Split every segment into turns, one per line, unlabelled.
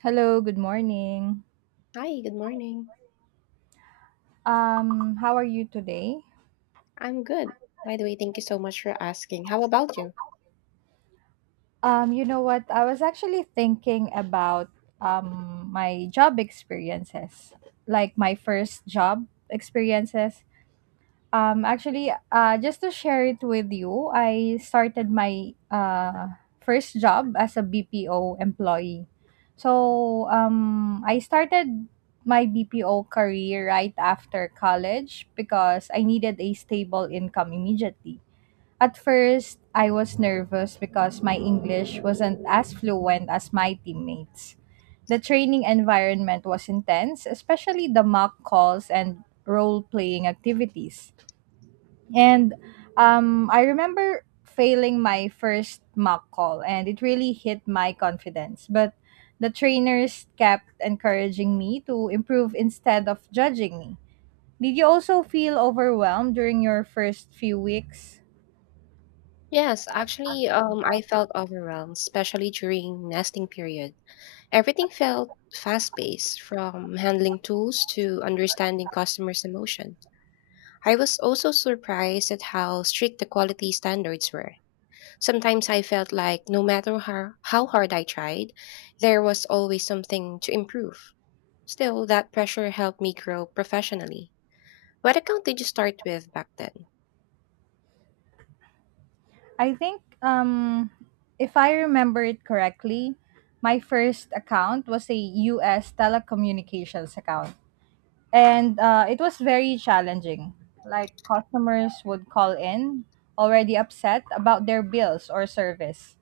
Hello, good morning.
Hi, good morning.
How are you today?
I'm good. By the way, thank you so much for asking. How about you?
You know what? I was actually thinking about my job experiences, like my first job experiences. Just to share it with you, I started my first job as a BPO employee. So I started my BPO career right after college because I needed a stable income immediately. At first, I was nervous because my English wasn't as fluent as my teammates. The training environment was intense, especially the mock calls and role playing activities. And I remember failing my first mock call, and it really hit my confidence. But the trainers kept encouraging me to improve instead of judging me. Did you also feel overwhelmed during your first few weeks?
Yes, actually, I felt overwhelmed, especially during nesting period. Everything felt fast-paced, from handling tools to understanding customers' emotion. I was also surprised at how strict the quality standards were. Sometimes I felt like no matter how hard I tried, there was always something to improve. Still, that pressure helped me grow professionally. What account did you start with back then?
I think, um, if I remember it correctly, my first account was a US telecommunications account and it was very challenging. Like customers would call in already upset about their bills or service,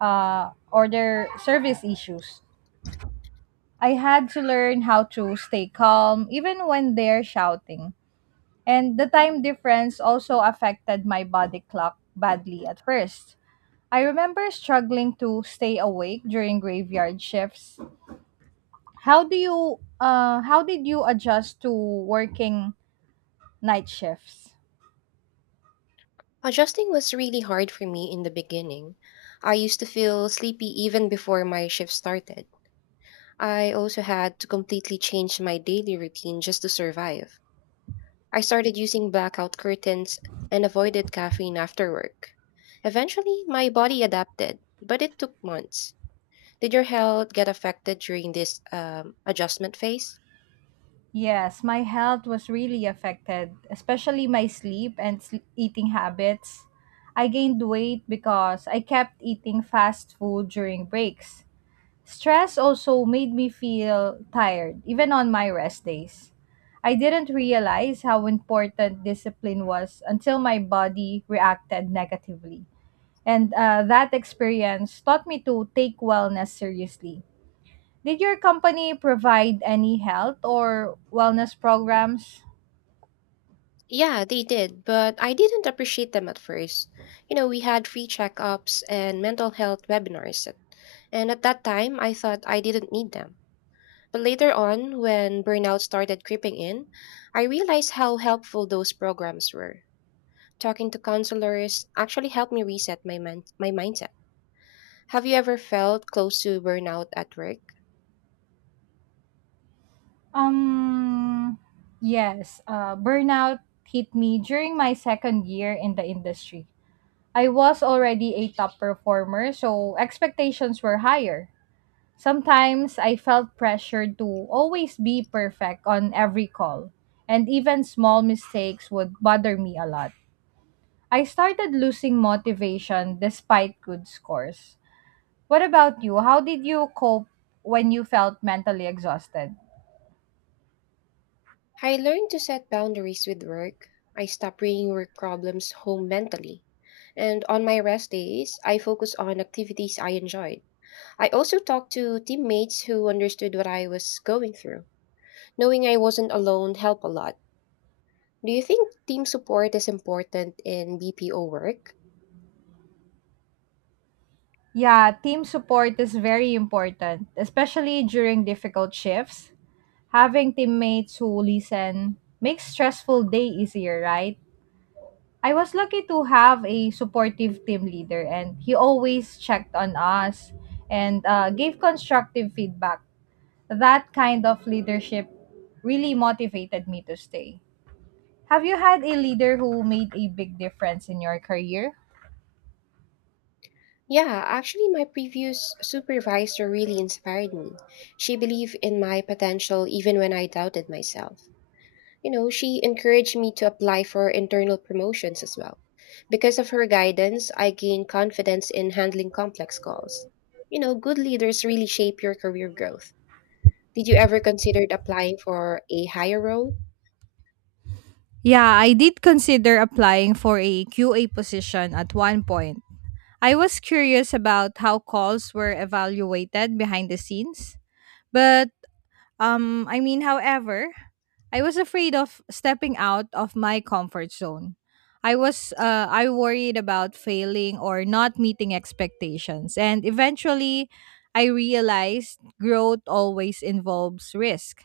or their service issues. I had to learn how to stay calm even when they're shouting. And the time difference also affected my body clock badly at first. I remember struggling to stay awake during graveyard shifts. How did you adjust to working night shifts?
Adjusting was really hard for me in the beginning. I used to feel sleepy even before my shift started. I also had to completely change my daily routine just to survive. I started using blackout curtains and avoided caffeine after work. Eventually, my body adapted, but it took months. Did your health get affected during this adjustment phase?
Yes, my health was really affected, especially my sleep and eating habits. I gained weight because I kept eating fast food during breaks. Stress also made me feel tired, even on my rest days. I didn't realize how important discipline was until my body reacted negatively. And That experience taught me to take wellness seriously. Did your company provide any health or wellness programs?
Yeah, they did, but I didn't appreciate them at first. You know, we had free checkups and mental health webinars, and at that time, I thought I didn't need them. But later on, when burnout started creeping in, I realized how helpful those programs were. Talking to counselors actually helped me reset my mindset. Have you ever felt close to burnout at work?
Um, yes, burnout hit me during my second year in the industry. I was already a top performer, so expectations were higher. Sometimes I felt pressured to always be perfect on every call, and even small mistakes would bother me a lot. I started losing motivation despite good scores. What about you? How did you cope when you felt mentally exhausted?
I learned to set boundaries with work. I stopped bringing work problems home mentally. And on my rest days, I focused on activities I enjoyed. I also talked to teammates who understood what I was going through. Knowing I wasn't alone helped a lot. Do you think team support is important in BPO work?
Yeah, team support is very important, especially during difficult shifts. Having teammates who listen makes stressful day easier, right? I was lucky to have a supportive team leader and he always checked on us and gave constructive feedback. That kind of leadership really motivated me to stay. Have you had a leader who made a big difference in your career?
Yeah, actually, my previous supervisor really inspired me. She believed in my potential even when I doubted myself. You know, she encouraged me to apply for internal promotions as well. Because of her guidance, I gained confidence in handling complex calls. You know, good leaders really shape your career growth. Did you ever consider applying for a higher role?
Yeah, I did consider applying for a QA position at one point. I was curious about how calls were evaluated behind the scenes, but however, I was afraid of stepping out of my comfort zone. I worried about failing or not meeting expectations and eventually I realized growth always involves risk.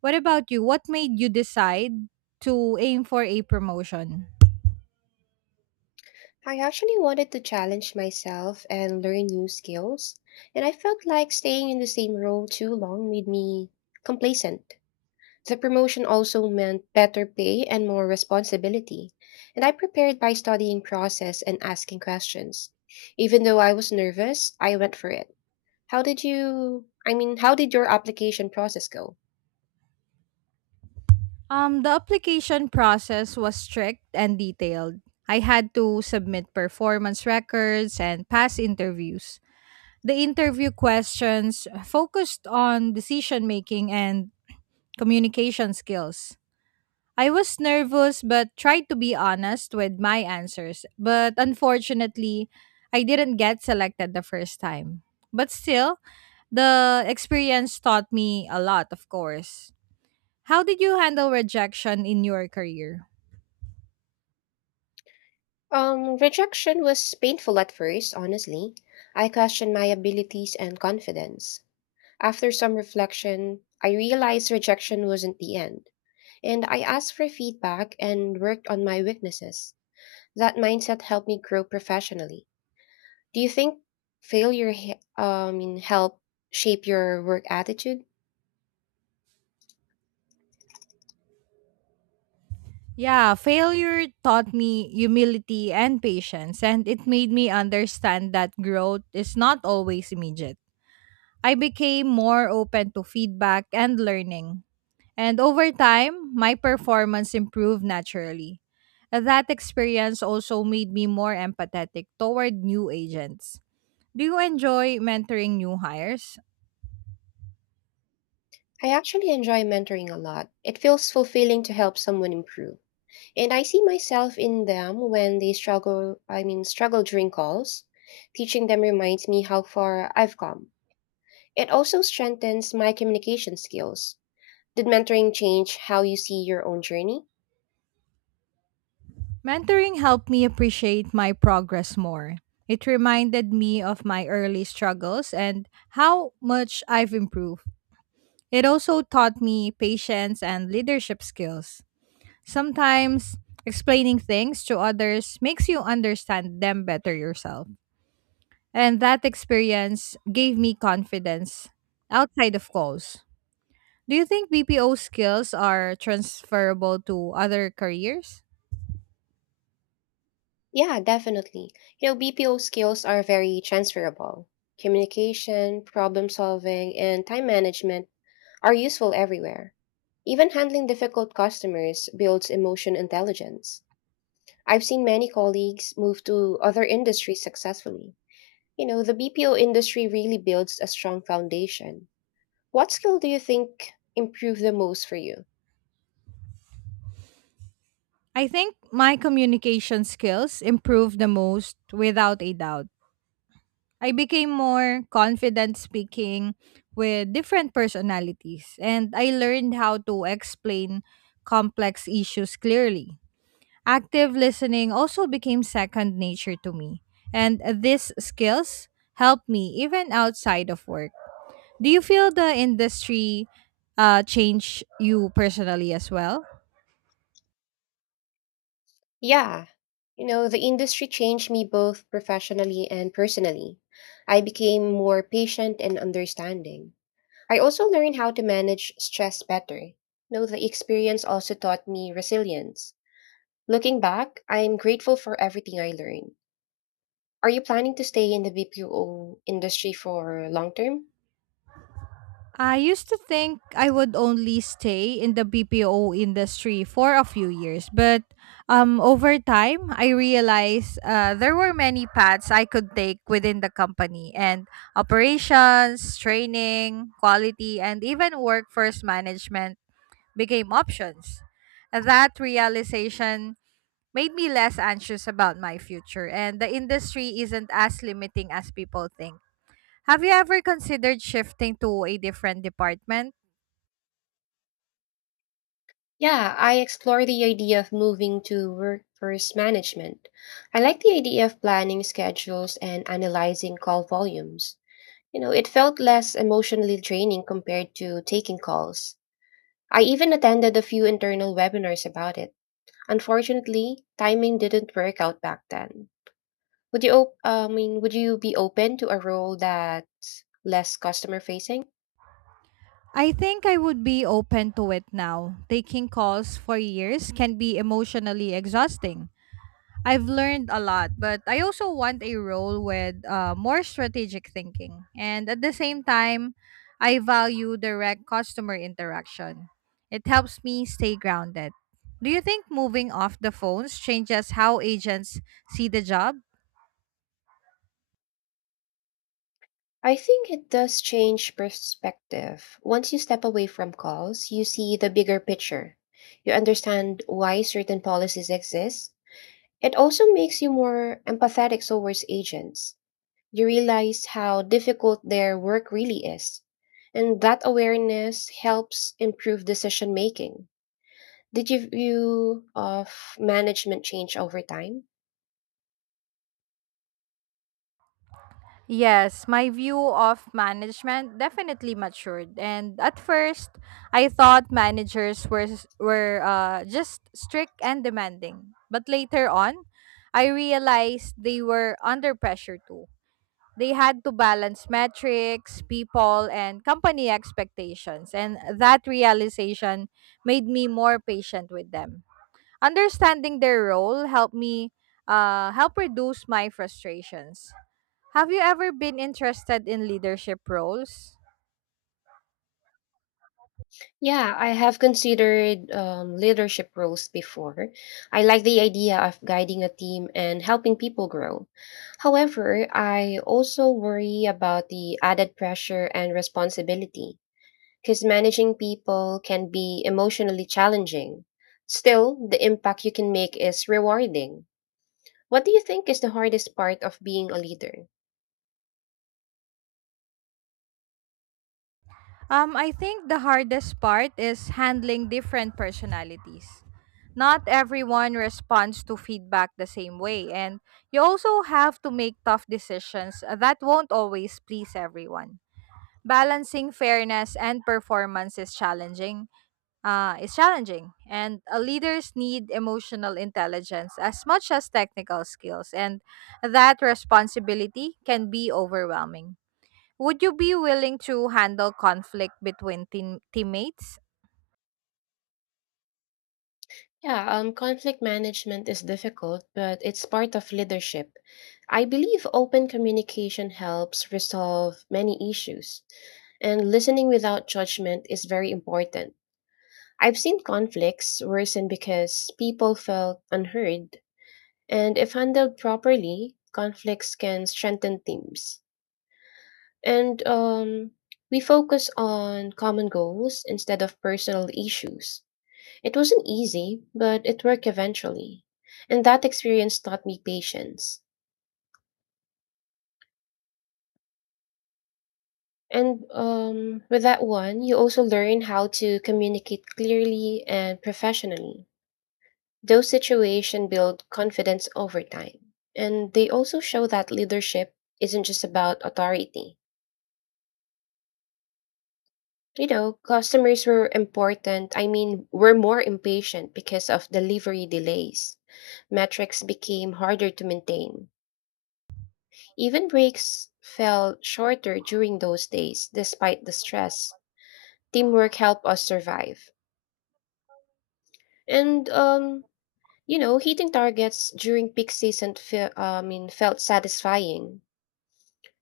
What about you? What made you decide to aim for a promotion?
I actually wanted to challenge myself and learn new skills, and I felt like staying in the same role too long made me complacent. The promotion also meant better pay and more responsibility, and I prepared by studying process and asking questions. Even though I was nervous, I went for it. How did your application process go?
The application process was strict and detailed. I had to submit performance records and pass interviews. The interview questions focused on decision making and communication skills. I was nervous but tried to be honest with my answers, but unfortunately, I didn't get selected the first time. But still, the experience taught me a lot, of course. How did you handle rejection in your career?
Rejection was painful at first, honestly. I questioned my abilities and confidence. After some reflection, I realized rejection wasn't the end, and I asked for feedback and worked on my weaknesses. That mindset helped me grow professionally. Do you think failure help shape your work attitude?
Yeah, failure taught me humility and patience, and it made me understand that growth is not always immediate. I became more open to feedback and learning, and over time, my performance improved naturally. That experience also made me more empathetic toward new agents. Do you enjoy mentoring new hires?
I actually enjoy mentoring a lot. It feels fulfilling to help someone improve, and I see myself in them when they struggle. I mean, struggle during calls. Teaching them reminds me how far I've come. It also strengthens my communication skills. Did mentoring change how you see your own journey?
Mentoring helped me appreciate my progress more. It reminded me of my early struggles and how much I've improved. It also taught me patience and leadership skills. Sometimes explaining things to others makes you understand them better yourself. And that experience gave me confidence outside of calls. Do you think BPO skills are transferable to other careers?
Yeah, definitely. You know, BPO skills are very transferable. Communication, problem solving, and time management are useful everywhere. Even handling difficult customers builds emotion intelligence. I've seen many colleagues move to other industries successfully. You know, the BPO industry really builds a strong foundation. What skill do you think improved the most for you?
I think my communication skills improved the most without a doubt. I became more confident speaking with different personalities, and I learned how to explain complex issues clearly. Active listening also became second nature to me, and these skills help me even outside of work. Do you feel the industry change you personally as well?
Yeah. You know, the industry changed me both professionally and personally. I became more patient and understanding. I also learned how to manage stress better. You know, the experience also taught me resilience. Looking back, I'm grateful for everything I learned. Are you planning to stay in the BPO industry for long term?
I used to think I would only stay in the BPO industry for a few years, but over time, I realized there were many paths I could take within the company and operations, training, quality, and even workforce management became options. That realization made me less anxious about my future, and the industry isn't as limiting as people think. Have you ever considered shifting to a different department?
Yeah, I explore the idea of moving to workforce management. I like the idea of planning schedules and analyzing call volumes. You know, it felt less emotionally draining compared to taking calls. I even attended a few internal webinars about it. Unfortunately, timing didn't work out back then. Would you op- I mean, Would you be open to a role that less customer facing?
I think I would be open to it now. Taking calls for years can be emotionally exhausting. I've learned a lot, but I also want a role with more strategic thinking. And at the same time, I value direct customer interaction. It helps me stay grounded. Do you think moving off the phones changes how agents see the job?
I think it does change perspective. Once you step away from calls, you see the bigger picture. You understand why certain policies exist. It also makes you more empathetic towards agents. You realize how difficult their work really is. And that awareness helps improve decision making. Did your view of management change over time?
Yes, my view of management definitely matured. And at first, I thought managers were just strict and demanding. But later on, I realized they were under pressure too. They had to balance metrics, people, and company expectations. And that realization made me more patient with them. Understanding their role helped me help reduce my frustrations. Have you ever been interested in leadership roles?
Yeah, I have considered leadership roles before. I like the idea of guiding a team and helping people grow. However, I also worry about the added pressure and responsibility, because managing people can be emotionally challenging. Still, the impact you can make is rewarding. What do you think is the hardest part of being a leader?
I think the hardest part is handling different personalities. Not everyone responds to feedback the same way, and you also have to make tough decisions that won't always please everyone. Balancing fairness and performance is challenging, and leaders need emotional intelligence as much as technical skills, and that responsibility can be overwhelming. Would you be willing to handle conflict between teammates?
Yeah, conflict management is difficult, but it's part of leadership. I believe open communication helps resolve many issues, and listening without judgment is very important. I've seen conflicts worsen because people felt unheard. And if handled properly, conflicts can strengthen teams. And We focus on common goals instead of personal issues. It wasn't easy, but it worked eventually. And that experience taught me patience. And With that one, you also learn how to communicate clearly and professionally. Those situations build confidence over time. And they also show that leadership isn't just about authority. You know, customers were important. I mean, were more impatient because of delivery delays. Metrics became harder to maintain. Even breaks fell shorter during those days, despite the stress. Teamwork helped us survive. And, um, you know, hitting targets during peak season felt satisfying.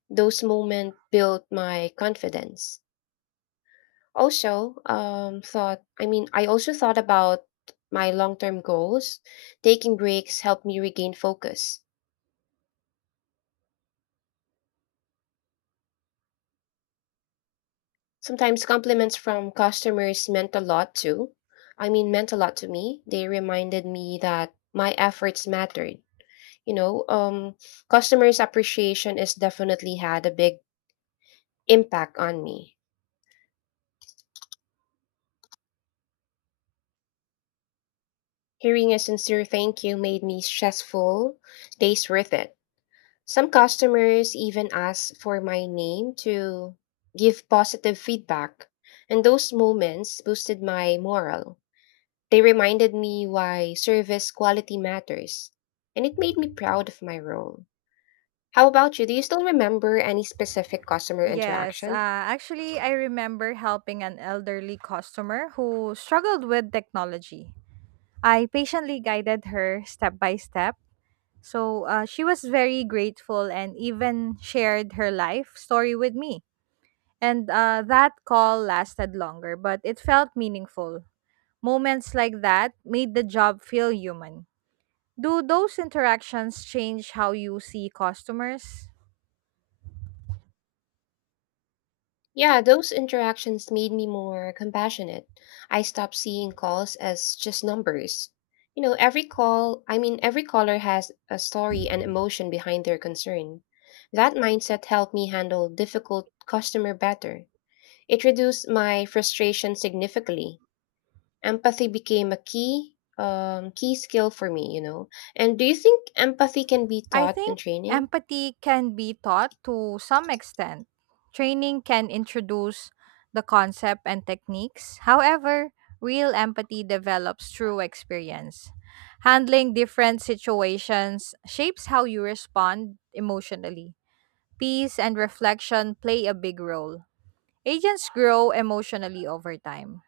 Those moments built my confidence. Also, I also thought about my long term goals. Taking breaks helped me regain focus. Sometimes compliments from customers meant a lot too. I mean, meant a lot to me. They reminded me that my efforts mattered. You know, customers' appreciation has definitely had a big impact on me. Hearing a sincere thank you made me stressful days worth it. Some customers even ask for my name to give positive feedback, and those moments boosted my morale. They reminded me why service quality matters, and it made me proud of my role. How about you? Do you still remember any specific customer
Yes,
interaction?
uh, actually, I remember helping an elderly customer who struggled with technology. I patiently guided her step by step. So she was very grateful and even shared her life story with me. And that call lasted longer, but it felt meaningful. Moments like that made the job feel human. Do those interactions change how you see customers?
Yeah, those interactions made me more compassionate. I stopped seeing calls as just numbers. You know, every caller has a story and emotion behind their concern. That mindset helped me handle difficult customer better. It reduced my frustration significantly. Empathy became a key skill for me, you know. And do you think empathy can be
I
taught in
think
training?
empathy can be taught to some extent. Training can introduce the concept and techniques. However, real empathy develops through experience. Handling different situations shapes how you respond emotionally peace, and reflection play a big role. Agents grow emotionally over time.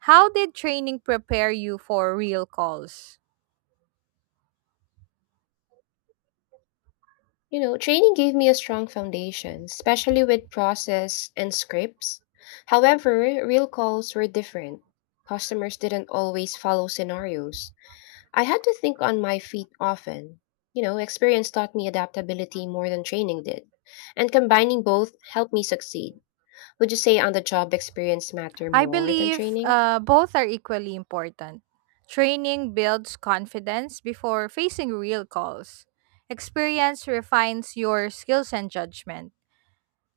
How did training prepare you for real calls?
You know, training gave me a strong foundation, especially with process and scripts. However, real calls were different. Customers didn't always follow scenarios. I had to think on my feet often. You know, experience taught me adaptability more than training did. And combining both helped me succeed. Would you say on the job experience matter
I
more than
believe
training?
both are equally important. Training builds confidence before facing real calls. Experience refines your skills and judgment.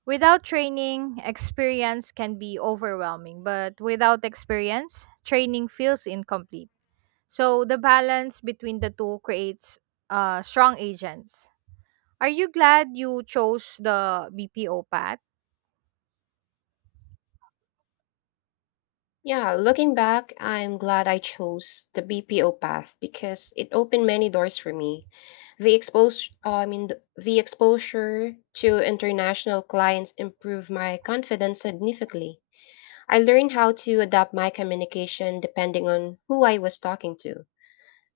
Without training, experience can be overwhelming, but without experience, training feels incomplete. So the balance between the two creates strong agents. Are you glad you chose the BPO path?
Yeah, looking back, I'm glad I chose the BPO path because it opened many doors for me. The expose, I mean, th- the exposure to international clients improved my confidence significantly. I learned how to adapt my communication depending on who I was talking to.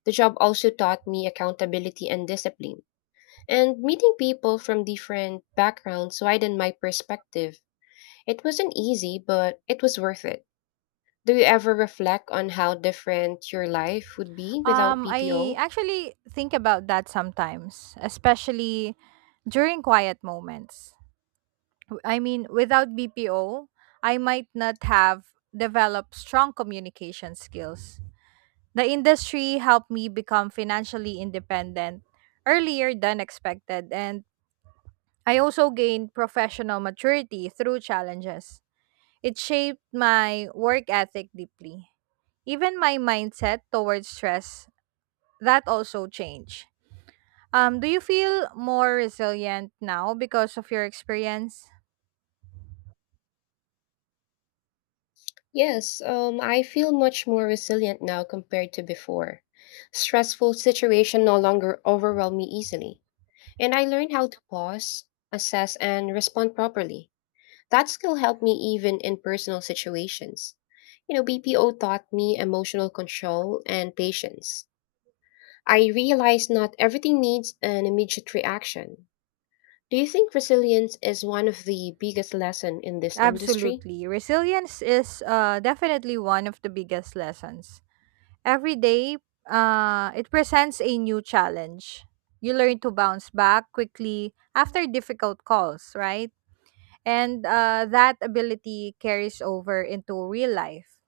The job also taught me accountability and discipline. And meeting people from different backgrounds widened my perspective. It wasn't easy, but it was worth it. Do you ever reflect on how different your life would be without
I
BPO?
actually think about that sometimes, especially during quiet moments. Without BPO, I might not have developed strong communication skills. The industry helped me become financially independent earlier than expected, and I also gained professional maturity through challenges. It shaped my work ethic deeply. Even my mindset towards stress, that also changed. Do you feel more resilient now because of your experience?
Yes, I feel much more resilient now compared to before. Stressful situation no longer overwhelm me easily, and I learned how to pause, assess, and respond properly. That skill helped me even in personal situations. You know, BPO taught me emotional control and patience. I realized not everything needs an immediate reaction. Do you think resilience is one of the biggest lesson in this industry?
Absolutely. Resilience is definitely one of the biggest lessons. Every day, it presents a new challenge. You learn to bounce back quickly after difficult calls, right? And that ability carries over into real life.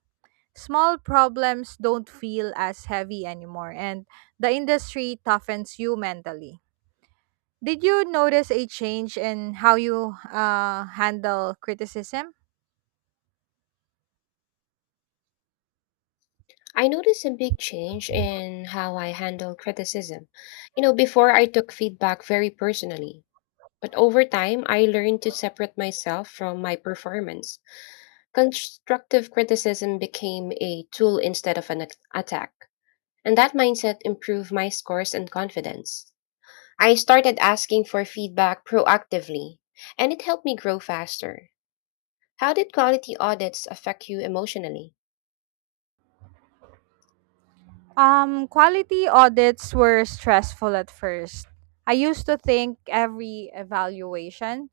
Small problems don't feel as heavy anymore, and the industry toughens you mentally. Did you notice a change in how you handle criticism?
I noticed a big change in how I handle criticism. You know, before I took feedback very personally, but over time I learned to separate myself from my performance. Constructive criticism became a tool instead of attack, and that mindset improved my scores and confidence. I started asking for feedback proactively, and it helped me grow faster. How did quality audits affect you emotionally?
Quality audits were stressful at first. I used to think every evaluation,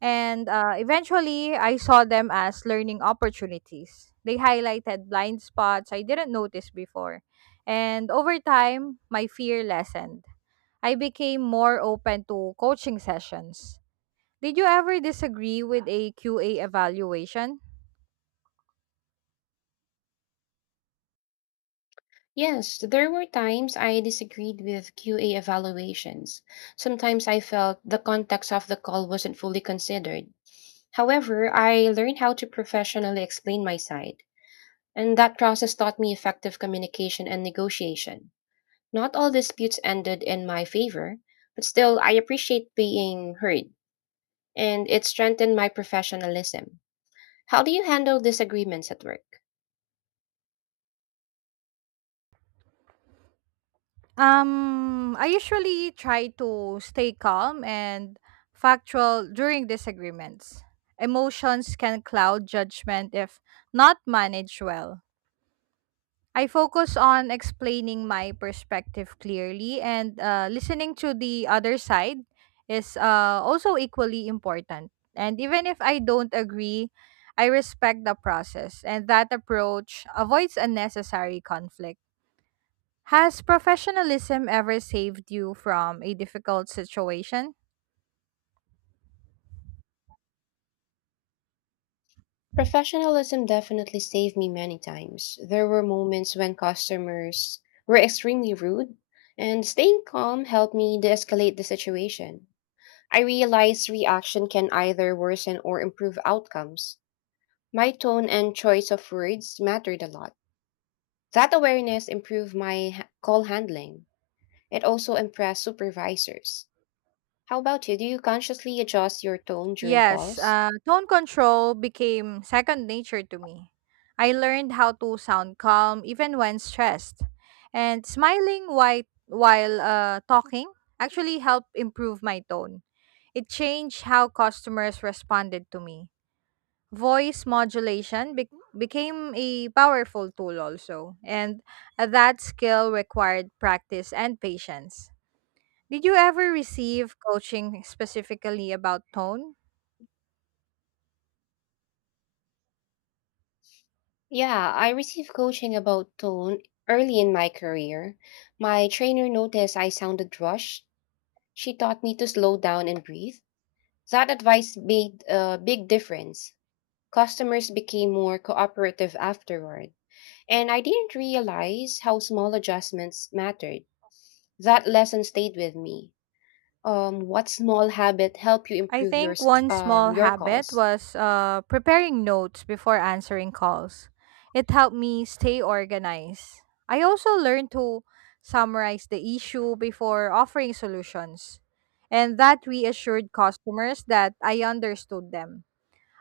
and eventually I saw them as learning opportunities. They highlighted blind spots I didn't notice before. And over time, my fear lessened. I became more open to coaching sessions. Did you ever disagree with a QA evaluation?
Yes, there were times I disagreed with QA evaluations. Sometimes I felt the context of the call wasn't fully considered. However, I learned how to professionally explain my side, and that process taught me effective communication and negotiation. Not all disputes ended in my favor, but still, I appreciate being heard, and it strengthened my professionalism. How do you handle disagreements at work?
I usually try to stay calm and factual during disagreements. Emotions can cloud judgment if not managed well. I focus on explaining my perspective clearly and listening to the other side is also equally important. And even if I don't agree, I respect the process, and that approach avoids unnecessary conflict. Has professionalism ever saved you from a difficult situation?
Professionalism definitely saved me many times. There were moments when customers were extremely rude, and staying calm helped me de escalate the situation. I realized reaction can either worsen or improve outcomes. My tone and choice of words mattered a lot. That awareness improved call handling. It also impressed supervisors. How about you? Do you consciously adjust your tone during
Yes,
calls?
uh, tone control became second nature to me. I learned how to sound calm even when stressed, and smiling while talking actually helped improve my tone. It changed how customers responded to me. Voice modulation became a powerful tool also, and that skill required practice and patience. Did you ever receive coaching specifically about tone?
Yeah, I received coaching about tone early in my career. My trainer noticed I sounded rushed. She taught me to slow down and breathe. That advice made a big difference. Customers became more cooperative afterward, and I didn't realize how small adjustments mattered. That lesson stayed with me. What small habit helped you
I
improve
think one small
your
habit
calls?
was preparing notes before answering calls. It helped me stay organized. I also learned to summarize the issue before offering solutions, and that reassured customers that I understood them.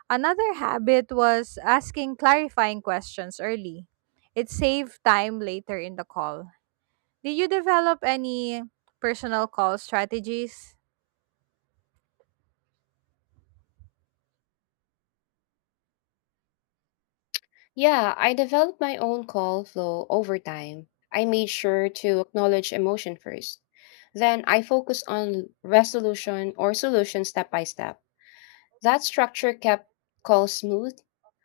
Another habit was asking clarifying questions early. It saved time later in the call. Did you develop any personal call strategies?
Yeah, I developed my own call flow over time. I made sure to acknowledge emotion first. Then I focused on resolution or solution step by step. That structure kept calls smooth.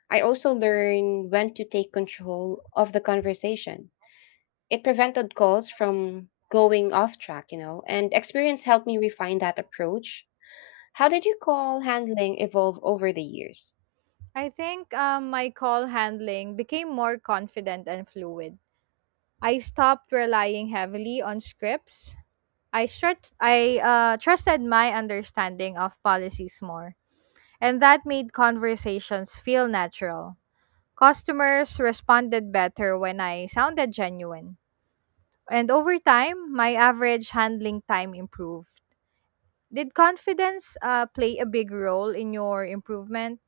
I also learned when to take control of the conversation. It prevented calls from going off track, you know, and experience helped me refine that approach. How did your call handling evolve over the years?
I think My call handling became more confident and fluid. I stopped relying heavily on scripts. I trusted my understanding of policies more, and that made conversations feel natural. Customers responded better when I sounded genuine, and over time, my average handling time improved. Did confidence play a big role in your improvement?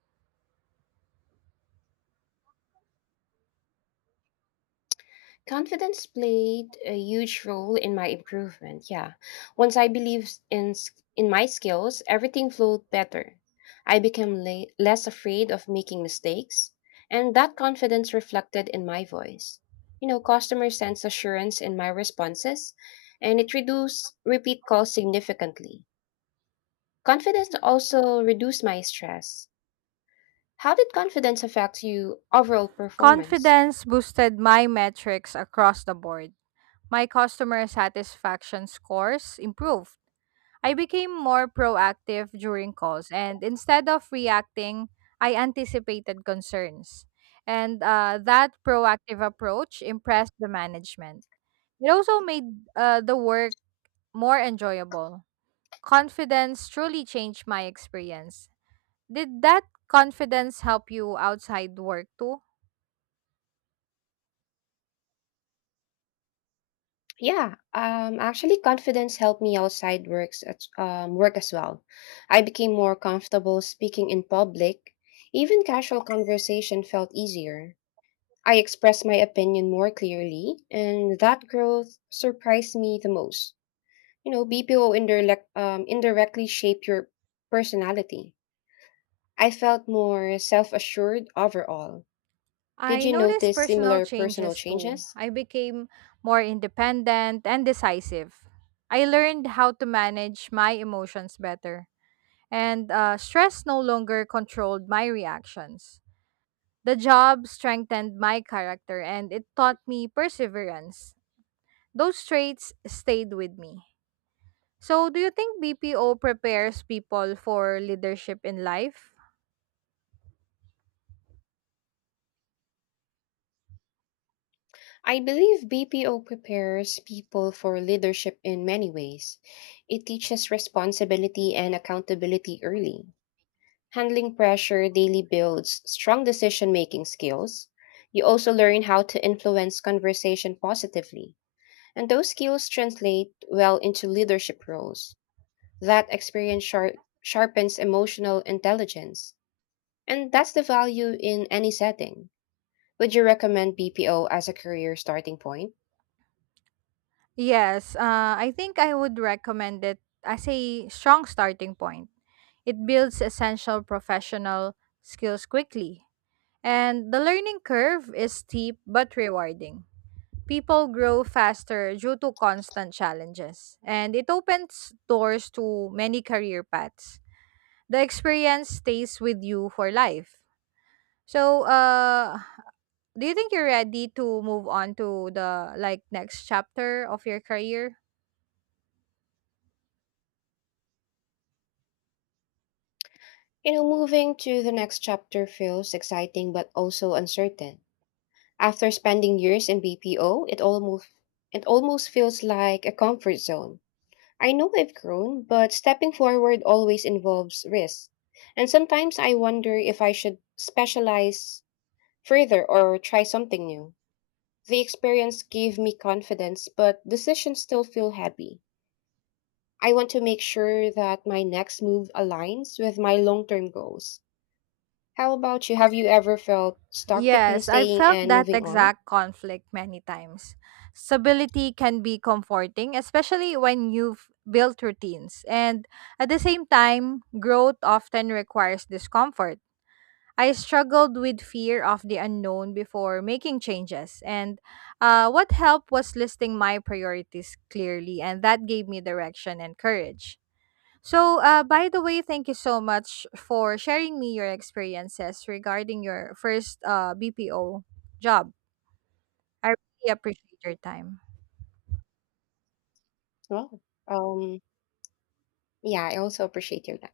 Confidence played a huge role in my improvement. Yeah. Once I believed in my skills, everything flowed better. I became less afraid of making mistakes, and that confidence reflected in my voice. You know, customers sense assurance in my responses, and it reduced repeat calls significantly. Confidence also reduced my stress. How did confidence affect you overall performance?
Confidence boosted my metrics across the board. My customer satisfaction scores improved. I became more proactive during calls, and instead of reacting, I anticipated concerns. And that proactive approach impressed the management. It also made the work more enjoyable. Confidence truly changed my experience. Did that confidence help you outside work too?
Yeah, actually, confidence helped me outside work as well. I became more comfortable speaking in public. Even casual conversation felt easier. I expressed my opinion more clearly, and that growth surprised me the most. You know, BPO indirectly shape your personality. I felt more self assured overall. Did
I
you
noticed
notice
personal
similar personal
changes too.
changes?
I became more independent and decisive. I learned how to manage my emotions better, and stress no longer controlled my reactions. The job strengthened my character and it taught me perseverance. Those traits stayed with me. So, do you think BPO prepares people for leadership in life?
I believe BPO prepares people for leadership in many ways. It teaches responsibility and accountability early. Handling pressure daily builds strong decision making skills. You also learn how to influence conversation positively. And those skills translate well into leadership roles. That experience sharpens emotional intelligence. And that's the value in any setting. Would you recommend BPO as a career starting point?
Yes, I think I would recommend it as a strong starting point. It builds essential professional skills quickly, and the learning curve is steep but rewarding. People grow faster due to constant challenges, and it opens doors to many career paths. The experience stays with you for life. So, do you think you're ready to move on to the like next chapter of your career?
You know, moving to the next chapter feels exciting but also uncertain. After spending years in BPO, it almost feels like a comfort zone. I know I've grown, but stepping forward always involves risk. And sometimes I wonder if I should specialize further or try something new. The experience gave me confidence, but decisions still feel heavy. I want to make sure that my next move aligns with my long-term goals. How about you? Have you ever felt stuck between
Yes, I've
staying
felt
and
that
moving on?
exact conflict many times. Stability can be comforting, especially when you've built routines. And at the same time, growth often requires discomfort. I struggled with fear of the unknown before making changes. And what helped was listing my priorities clearly, and that gave me direction and courage. So, by the way, thank you so much for sharing me your experiences regarding your first BPO job. I really appreciate your time.
Well, um, yeah, I also appreciate your time.